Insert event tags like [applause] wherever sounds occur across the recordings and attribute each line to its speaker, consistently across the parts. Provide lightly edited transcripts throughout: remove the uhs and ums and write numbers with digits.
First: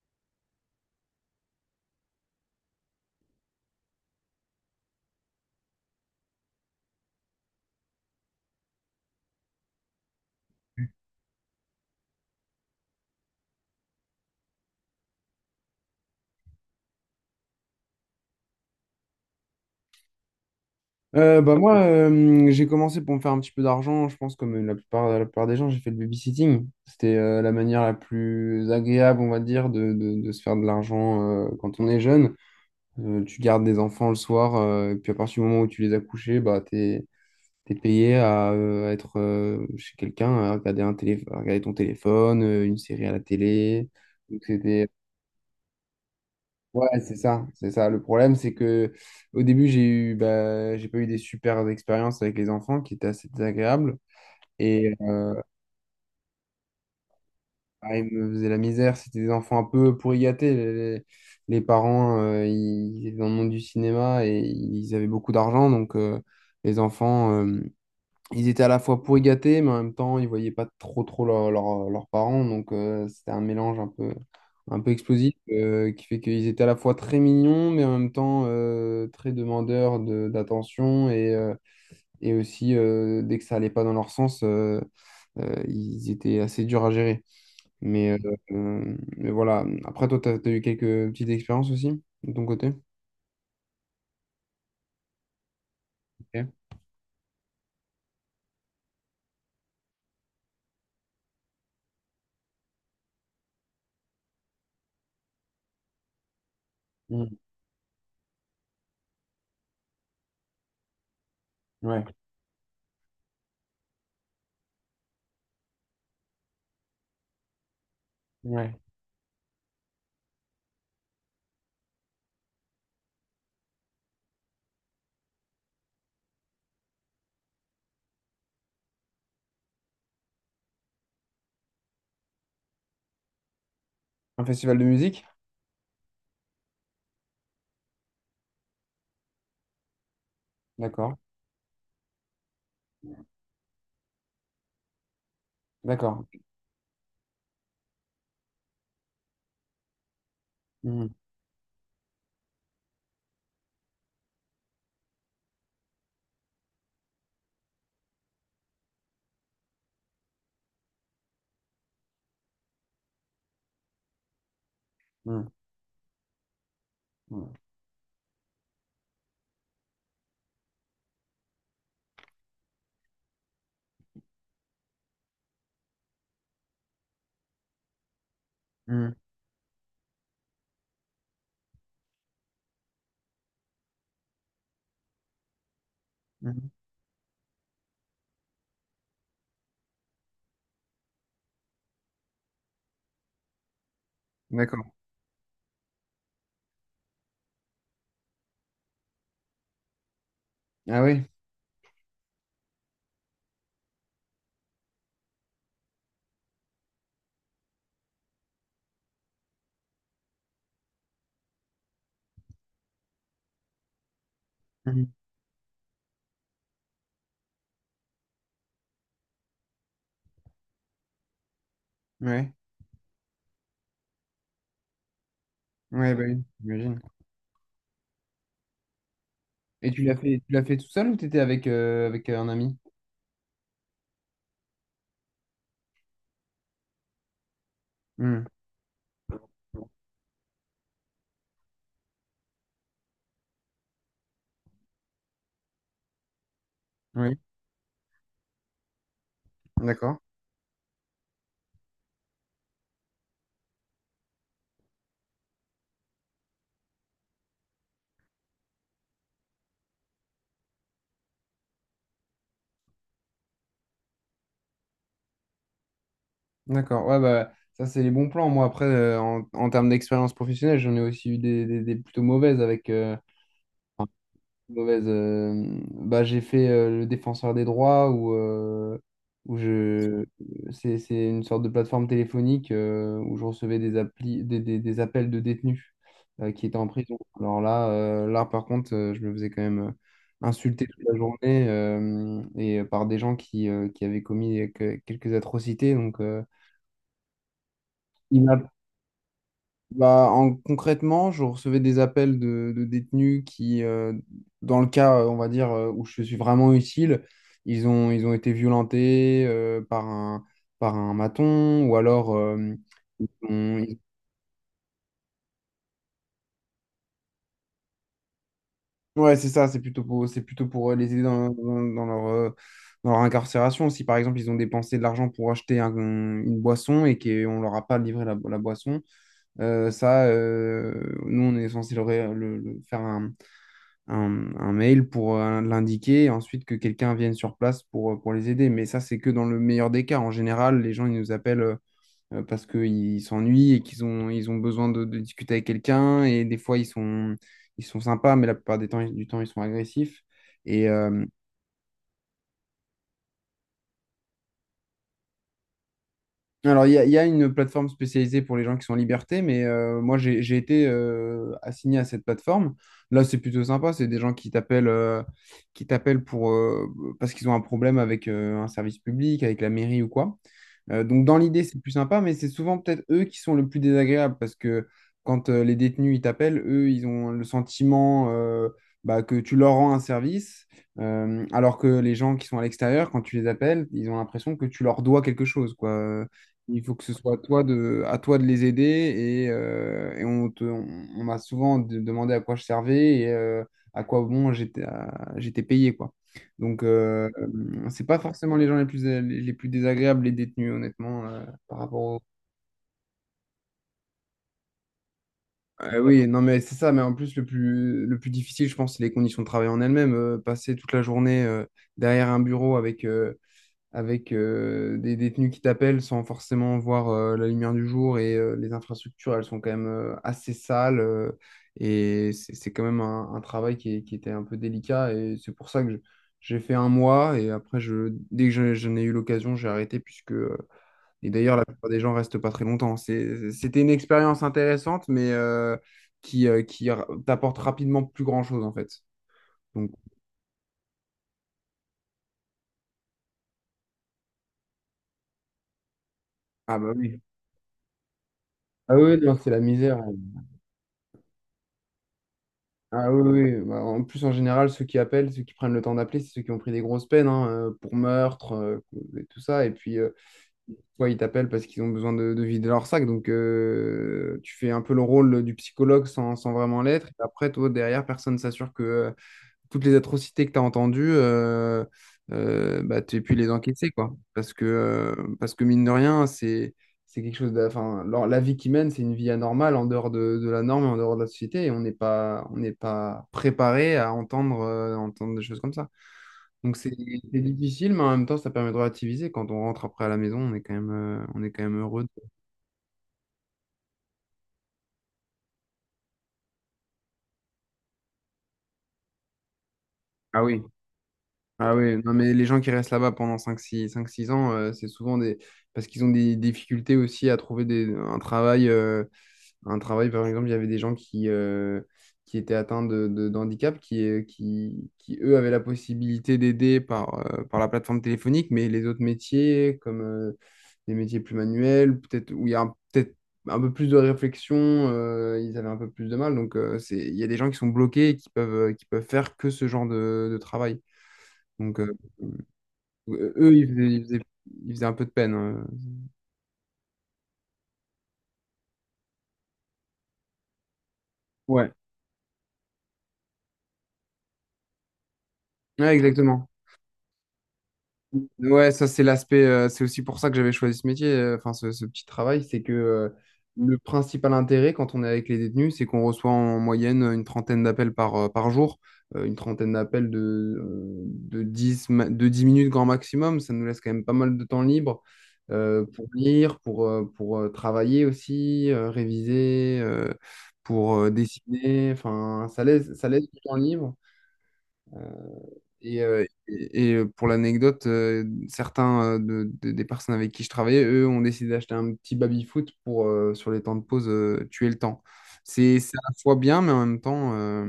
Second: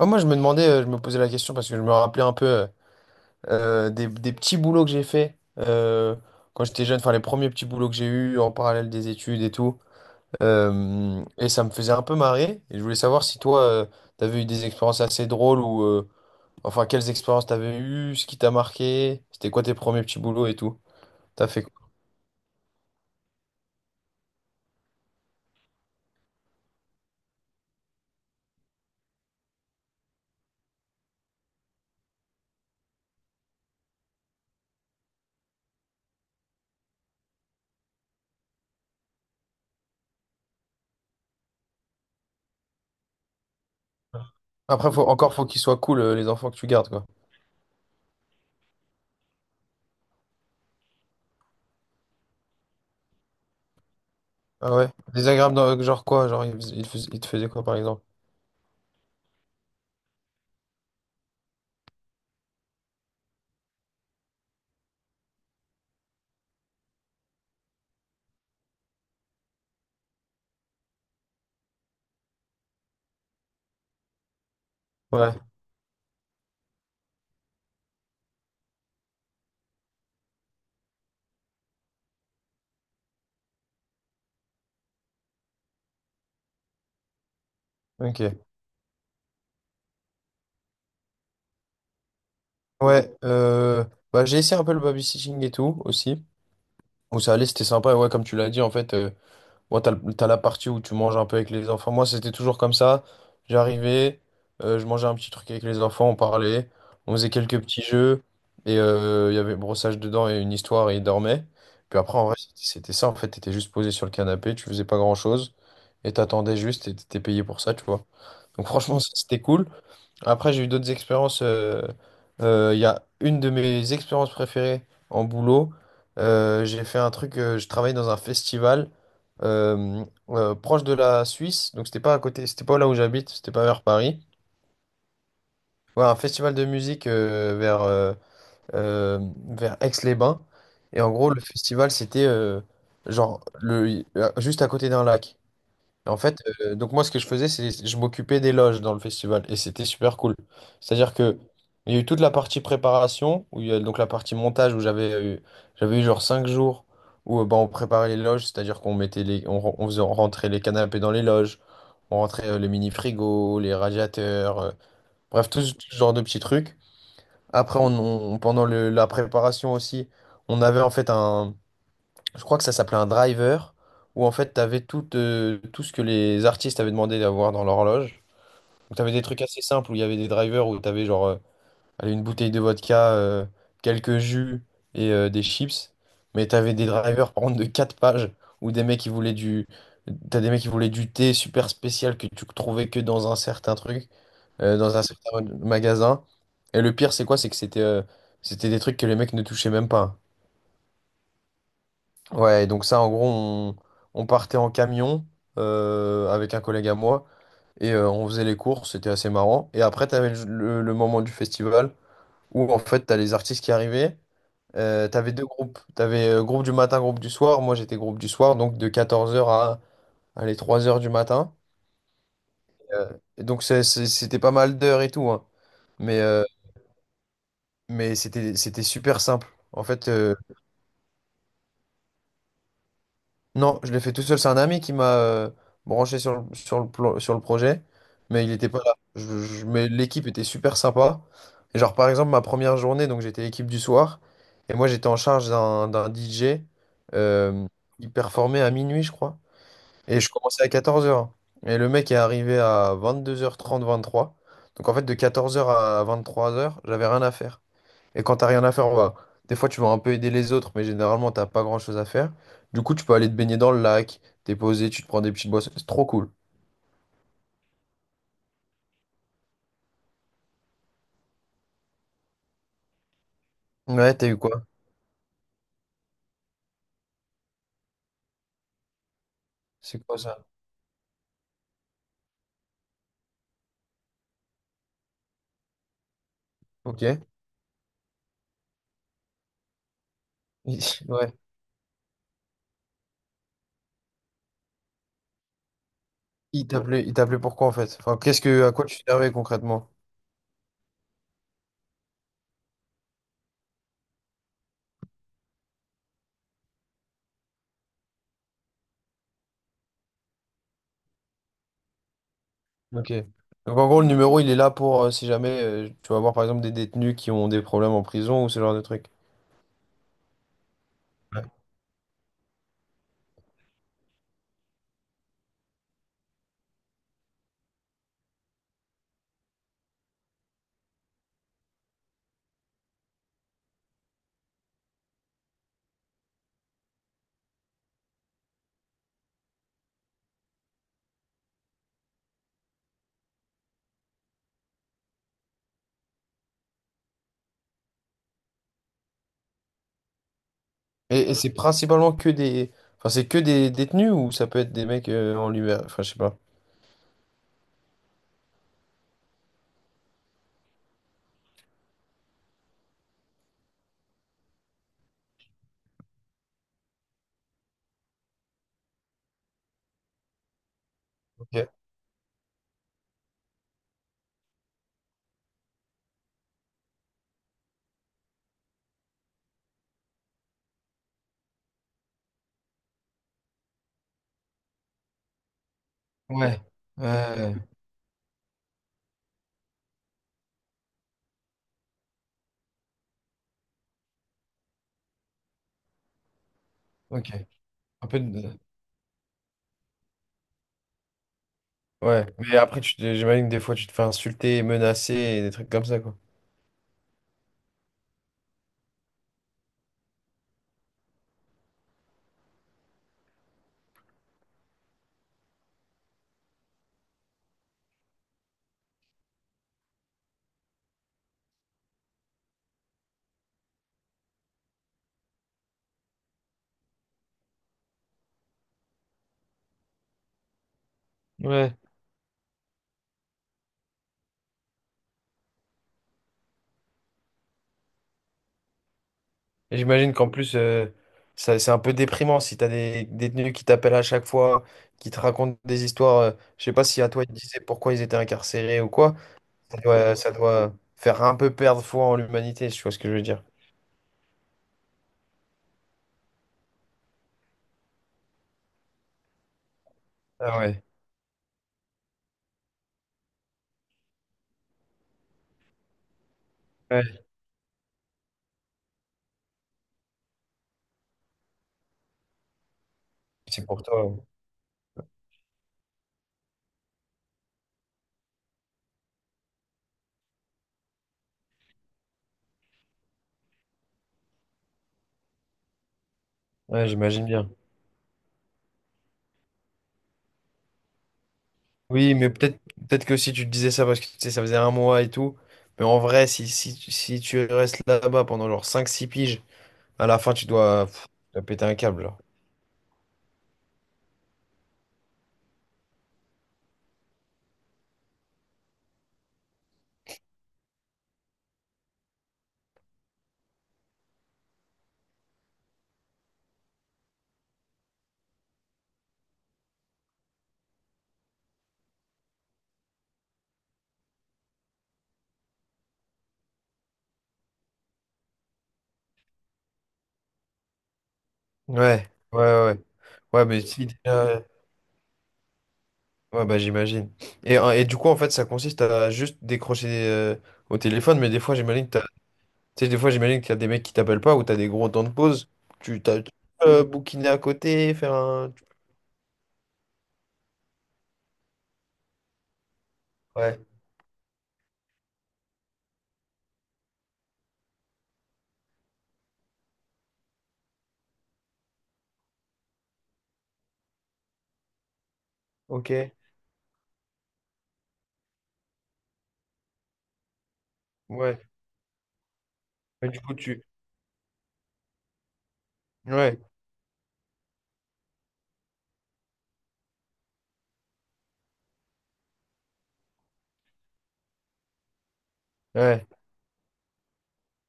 Speaker 1: Ouais, moi, je me demandais, je me posais la question parce que je me rappelais un peu des petits boulots que j'ai fait quand j'étais jeune, enfin les premiers petits boulots que j'ai eus en parallèle des études et tout. Et ça me faisait un peu marrer. Et je voulais savoir si toi, t'avais eu des expériences assez drôles ou enfin quelles expériences t'avais eues, ce qui t'a marqué, c'était quoi tes premiers petits boulots et tout. T'as
Speaker 2: Bah
Speaker 1: fait
Speaker 2: moi,
Speaker 1: quoi?
Speaker 2: j'ai commencé pour me faire un petit peu d'argent, je pense comme la plupart des gens, j'ai fait le babysitting. C'était la manière la plus agréable, on va dire, de se faire de l'argent quand on est jeune. Tu gardes des enfants le soir, et puis à partir du moment où tu les as couchés, bah, t'es payé à être chez quelqu'un, à regarder, à regarder ton téléphone, une série à la télé. Donc c'était.
Speaker 1: Après, faut, encore, faut qu'ils soient cool, les enfants que tu
Speaker 2: Ouais,
Speaker 1: gardes, quoi.
Speaker 2: c'est ça, c'est ça. Le problème, c'est que au début, bah, j'ai pas eu des super expériences avec les enfants qui étaient assez désagréables.
Speaker 1: Ah ouais?
Speaker 2: Et euh,
Speaker 1: Désagréable, genre quoi? Genre, ils te faisaient quoi, par
Speaker 2: ah,
Speaker 1: exemple?
Speaker 2: ils me faisaient la misère. C'était des enfants un peu pourri gâtés. Les parents, ils étaient dans le monde du cinéma et ils avaient beaucoup d'argent. Donc, les enfants, ils étaient à la fois pourris gâtés, mais en même temps, ils voyaient pas trop trop leurs parents. Donc, c'était un mélange un peu explosif
Speaker 1: Ouais,
Speaker 2: euh, qui fait qu'ils étaient à la fois très mignons, mais en même temps très demandeurs d'attention. Et aussi, dès que ça allait pas dans leur sens, ils étaient assez durs à gérer. Mais, euh,
Speaker 1: ok.
Speaker 2: mais voilà. Après, toi, tu as eu quelques petites expériences aussi de ton côté?
Speaker 1: Ouais, bah, j'ai essayé un peu le babysitting et tout aussi.
Speaker 2: Ok.
Speaker 1: Où ça allait, c'était sympa. Et ouais, comme tu l'as dit, en fait, moi, t'as, t'as la partie où tu manges un peu avec les enfants. Moi, c'était toujours comme ça. J'arrivais, je mangeais un petit truc avec les enfants, on parlait, on faisait
Speaker 2: Mm.
Speaker 1: quelques petits jeux. Et il y avait brossage dedans et une histoire et ils dormaient. Puis
Speaker 2: Ouais,
Speaker 1: après, en vrai, c'était ça. En fait, t'étais juste posé sur le canapé, tu faisais pas grand-chose. Et t'attendais juste et t'étais payé pour ça, tu vois. Donc,
Speaker 2: ouais.
Speaker 1: franchement, ça, c'était cool. Après, j'ai eu d'autres expériences. Il y a une de mes expériences préférées en boulot. J'ai fait un truc, je travaillais dans un festival euh, proche de la Suisse. Donc, c'était pas à côté, c'était pas là où j'habite, c'était pas vers Paris.
Speaker 2: Un festival de musique?
Speaker 1: Ouais, un festival de musique euh, vers Aix-les-Bains. Et en
Speaker 2: D'accord,
Speaker 1: gros, le festival, c'était genre le, juste à côté d'un lac. En
Speaker 2: d'accord.
Speaker 1: fait, donc moi, ce que je faisais, c'est je m'occupais des loges dans le festival et c'était super cool.
Speaker 2: Mm,
Speaker 1: C'est-à-dire que il y a eu toute la partie préparation, où il y a donc la partie montage où j'avais eu genre 5 jours où ben, on préparait les loges, c'est-à-dire qu'on mettait on faisait rentrer les canapés dans les loges, on rentrait les mini-frigos, les radiateurs,
Speaker 2: mm,
Speaker 1: bref, tout ce genre de petits trucs.
Speaker 2: mm.
Speaker 1: Après, on, Pendant la préparation aussi, on avait en fait un, je crois que ça s'appelait un driver, où en fait, tu avais tout, tout ce que les artistes avaient demandé d'avoir dans l'horloge. Donc, tu avais
Speaker 2: Mmh,
Speaker 1: des trucs assez simples où il y avait des drivers où tu avais genre allez, une bouteille de vodka, quelques jus et des chips. Mais tu avais
Speaker 2: mmh.
Speaker 1: des drivers, par contre, de 4 pages où des mecs qui voulaient du. T'as des mecs qui voulaient du thé super spécial que tu trouvais que dans un certain truc,
Speaker 2: D'accord.
Speaker 1: dans un certain magasin. Et le pire, c'est quoi? C'est que c'était c'était des trucs que les mecs ne touchaient même pas.
Speaker 2: Ah oui.
Speaker 1: Ouais, donc ça, en gros, on partait en camion avec un collègue à moi et on faisait les courses, c'était assez marrant. Et après, t'avais le moment du festival où en fait, t'as les artistes qui arrivaient.
Speaker 2: Mmh.
Speaker 1: T'avais 2 groupes, t'avais groupe du matin, groupe du soir. Moi, j'étais groupe du soir, donc de 14 heures à les 3 heures du matin.
Speaker 2: Ouais.
Speaker 1: Euh, et donc, c'était pas mal d'heures et tout, hein.
Speaker 2: Ouais,
Speaker 1: Mais,
Speaker 2: bah oui,
Speaker 1: euh,
Speaker 2: j'imagine.
Speaker 1: mais c'était super simple. En
Speaker 2: Et
Speaker 1: fait,
Speaker 2: tu l'as fait tout seul ou t'étais avec un ami?
Speaker 1: non, je l'ai fait tout seul. C'est un ami qui m'a branché sur sur le projet,
Speaker 2: Hmm.
Speaker 1: mais il n'était pas là. Mais l'équipe était super sympa. Et genre, par exemple, ma première journée, donc j'étais équipe du soir, et moi j'étais en charge d'un DJ.
Speaker 2: Oui,
Speaker 1: Euh, il performait à minuit, je crois.
Speaker 2: d'accord.
Speaker 1: Et je commençais à 14 heures. Et le mec est arrivé à 22h30 23h. Donc en fait, de 14 heures à 23 heures j'avais rien à faire. Et quand t'as rien à faire, on va. Des fois, tu vas un peu aider les autres, mais généralement, t'as pas grand-chose à faire. Du coup, tu peux aller te baigner dans le lac, t'es posé, tu te prends des petites boissons. C'est trop cool.
Speaker 2: D'accord. Ouais, bah ça, c'est les bons plans. Moi, après, en termes d'expérience professionnelle, j'en ai aussi eu des plutôt mauvaises avec.
Speaker 1: Ouais, t'as eu quoi?
Speaker 2: Mauvaise. Bah, j'ai fait le défenseur des droits où, où
Speaker 1: C'est quoi
Speaker 2: je.
Speaker 1: ça?
Speaker 2: C'est une sorte de plateforme téléphonique où je recevais des, applis, des appels de détenus qui étaient en
Speaker 1: Ok.
Speaker 2: prison.
Speaker 1: [laughs]
Speaker 2: Alors là, là par contre, je me faisais quand même insulter toute la
Speaker 1: Ouais.
Speaker 2: journée, par des gens qui avaient commis quelques atrocités. Donc,
Speaker 1: Il t'appelait pourquoi en fait? Enfin, qu'est-ce que, à quoi tu servais concrètement?
Speaker 2: bah, concrètement, je recevais des appels de détenus qui, dans le cas, on va dire, où je suis vraiment utile, ils ont été violentés par un maton ou alors
Speaker 1: Ok.
Speaker 2: ils ont-
Speaker 1: Donc en
Speaker 2: ils-
Speaker 1: gros, le numéro, il est là pour si jamais tu vas voir par exemple des détenus qui ont des problèmes en prison ou ce genre de trucs.
Speaker 2: Ouais, c'est ça, c'est plutôt pour les aider
Speaker 1: Ouais.
Speaker 2: dans leur incarcération. Si par exemple ils ont dépensé de l'argent pour acheter une boisson et qu'on leur a pas livré la boisson, ça, nous on est censé leur faire un mail pour l'indiquer et ensuite que quelqu'un vienne sur place pour les aider. Mais ça, c'est que dans le meilleur des cas. En général, les gens, ils nous appellent parce qu'ils s'ennuient et qu'ils ont besoin de discuter avec quelqu'un. Et des fois, ils sont sympas, mais la plupart des temps, du temps, ils sont agressifs. Et, euh,
Speaker 1: Et c'est principalement que des, enfin c'est que des détenus ou ça peut être des mecs en liberté, enfin je sais pas.
Speaker 2: Alors, il y a une plateforme spécialisée pour les gens qui sont en liberté, mais moi, j'ai été assigné à cette plateforme. Là, c'est plutôt sympa. C'est des gens qui t'appellent pour, parce qu'ils ont un problème avec un service public, avec la mairie ou quoi. Donc, dans
Speaker 1: Ok.
Speaker 2: l'idée, c'est plus sympa, mais c'est souvent peut-être eux qui sont le plus désagréables parce que quand les détenus, ils t'appellent, eux, ils ont le sentiment bah, que tu leur rends un service, alors que les gens qui sont à l'extérieur, quand tu les appelles, ils ont l'impression que tu leur dois quelque chose, quoi.
Speaker 1: Ouais.
Speaker 2: Il faut que ce soit
Speaker 1: Ouais.
Speaker 2: à toi de les aider et on m'a souvent demandé à quoi je servais à quoi bon j'étais, j'étais payé quoi.
Speaker 1: Ok.
Speaker 2: C'est
Speaker 1: Un
Speaker 2: pas
Speaker 1: peu
Speaker 2: forcément
Speaker 1: de...
Speaker 2: les gens les plus désagréables, les détenus, honnêtement, par rapport au...
Speaker 1: Ouais. Mais après, j'imagine que des fois, tu te fais insulter, menacer et des trucs comme ça, quoi.
Speaker 2: Oui, non, mais c'est ça, mais en plus, le plus difficile, je pense, c'est les conditions de travail en elles-mêmes. Passer toute la journée derrière un bureau avec des détenus qui t'appellent sans forcément voir la lumière du jour et les infrastructures, elles sont quand même assez sales, et c'est quand même un travail qui qui était un peu délicat, et c'est pour ça que j'ai fait un mois, et après, dès que j'en ai eu l'occasion, j'ai arrêté. Puisque et d'ailleurs, la
Speaker 1: Ouais.
Speaker 2: plupart des gens restent pas très longtemps. C'était une expérience intéressante, mais qui t'apporte rapidement plus grand-chose en fait.
Speaker 1: Et
Speaker 2: Donc.
Speaker 1: j'imagine qu'en plus, ça- c'est un peu déprimant si t'as des détenus qui t'appellent à chaque fois, qui te racontent des histoires. Je sais
Speaker 2: Ah
Speaker 1: pas
Speaker 2: bah
Speaker 1: si à
Speaker 2: oui.
Speaker 1: toi, ils te disaient pourquoi ils étaient incarcérés ou
Speaker 2: Ah
Speaker 1: quoi.
Speaker 2: oui, non, c'est la misère, hein.
Speaker 1: Ça doit faire un peu perdre foi en l'humanité, si tu vois ce que
Speaker 2: Ah
Speaker 1: je veux
Speaker 2: oui,
Speaker 1: dire.
Speaker 2: oui, oui. Bah, en plus, en général, ceux qui appellent, ceux qui prennent le temps d'appeler, c'est ceux qui ont pris des grosses peines, hein, pour meurtre, et tout ça. Et puis,
Speaker 1: Ah ouais.
Speaker 2: soit ils t'appellent parce qu'ils ont besoin de vider leur sac. Donc, tu fais un peu le rôle du psychologue sans vraiment l'être. Et
Speaker 1: Ouais.
Speaker 2: après, toi, derrière, personne s'assure que toutes les atrocités que tu as entendues, bah, tu pu les
Speaker 1: C'est pour
Speaker 2: encaisser,
Speaker 1: toi.
Speaker 2: quoi.
Speaker 1: Ouais,
Speaker 2: Parce que mine de rien, c'est quelque chose de, enfin, la vie qu'ils mènent, c'est une vie anormale en dehors de la norme et en dehors de la société. Et on n'est pas préparé à entendre des choses comme ça. Donc
Speaker 1: ouais,
Speaker 2: c'est
Speaker 1: j'imagine
Speaker 2: c'est
Speaker 1: bien.
Speaker 2: difficile, mais en même temps, ça permet de relativiser. Quand on rentre après à la maison, on est quand même heureux.
Speaker 1: Oui, mais peut-être peut-être que si tu te disais ça parce que tu sais, ça faisait 1 mois et tout, mais en vrai, si tu restes là-bas pendant genre 5 6 piges, à la fin,
Speaker 2: Ah
Speaker 1: tu
Speaker 2: oui.
Speaker 1: dois, pff, tu dois péter
Speaker 2: Ah
Speaker 1: un
Speaker 2: oui,
Speaker 1: câble,
Speaker 2: non,
Speaker 1: genre.
Speaker 2: mais les gens qui restent là-bas pendant 5, 6, 5, 6 ans, c'est souvent des... parce qu'ils ont des difficultés aussi à trouver des... un travail. Un travail, par exemple, il y avait des gens qui étaient atteints d'handicap, qui, qui, eux, avaient la possibilité d'aider par la plateforme téléphonique, mais les autres métiers, comme des métiers plus manuels, peut-être où il y a peut-être un peu plus de réflexion, ils avaient un peu plus de mal. Donc, c'est... il y a des gens qui sont bloqués et qui peuvent faire que ce genre de travail. Donc, euh,
Speaker 1: Ouais, ouais, ouais.
Speaker 2: euh,
Speaker 1: Ouais,
Speaker 2: eux,
Speaker 1: mais si déjà-
Speaker 2: ils faisaient un peu de peine.
Speaker 1: ouais, bah j'imagine. Et du coup, en fait, ça consiste à juste décrocher au téléphone, mais des fois,
Speaker 2: Ouais.
Speaker 1: j'imagine que t'as... tu sais, des fois, j'imagine qu'il y a des mecs qui t'appellent pas ou t'as des gros temps de pause.
Speaker 2: Ouais,
Speaker 1: Tu
Speaker 2: exactement.
Speaker 1: peux, bouquiner à côté, faire un...
Speaker 2: Ouais, ça c'est l'aspect, c'est aussi pour ça que j'avais choisi ce métier, enfin ce petit travail, c'est que
Speaker 1: Ouais,
Speaker 2: le principal intérêt, quand on est avec les détenus, c'est qu'on reçoit en moyenne une trentaine d'appels par jour, une trentaine d'appels de 10 minutes grand maximum. Ça nous laisse quand même pas mal de temps libre
Speaker 1: ok.
Speaker 2: pour lire, pour travailler aussi, réviser, pour
Speaker 1: Ouais.
Speaker 2: dessiner, enfin ça
Speaker 1: Mais du
Speaker 2: laisse
Speaker 1: coup,
Speaker 2: du temps
Speaker 1: tu...
Speaker 2: libre.
Speaker 1: Ouais.
Speaker 2: Pour l'anecdote, certains, des personnes avec qui je travaillais, eux, ont décidé d'acheter un petit baby-foot pour, sur les temps de pause, tuer le temps. C'est à
Speaker 1: Ouais.
Speaker 2: la fois bien, mais en même temps,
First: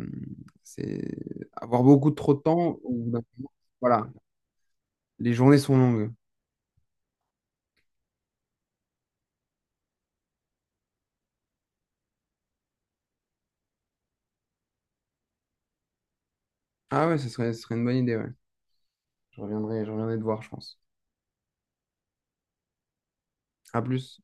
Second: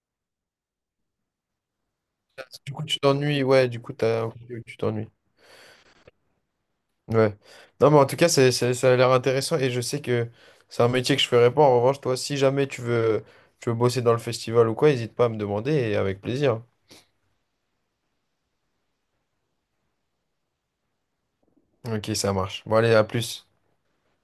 Speaker 2: c'est avoir beaucoup trop de
Speaker 1: Du
Speaker 2: temps
Speaker 1: coup,
Speaker 2: au
Speaker 1: tu
Speaker 2: bout d'un
Speaker 1: t'ennuies,
Speaker 2: moment.
Speaker 1: ouais, du coup,
Speaker 2: Voilà,
Speaker 1: t'as... ok, ok, tu t'ennuies.
Speaker 2: les journées sont longues.
Speaker 1: Ouais. Non, mais en tout cas, c'est- ça a l'air intéressant et je sais que c'est un métier que je ferais pas. En revanche, toi, si jamais tu veux, tu veux bosser dans le festival ou quoi, n'hésite pas à me demander et avec plaisir.
Speaker 2: Ah ouais, ce serait une bonne idée, ouais. Je reviendrai te voir, je pense.
Speaker 1: Ok, ça marche. Bon, allez, à plus.
Speaker 2: À plus.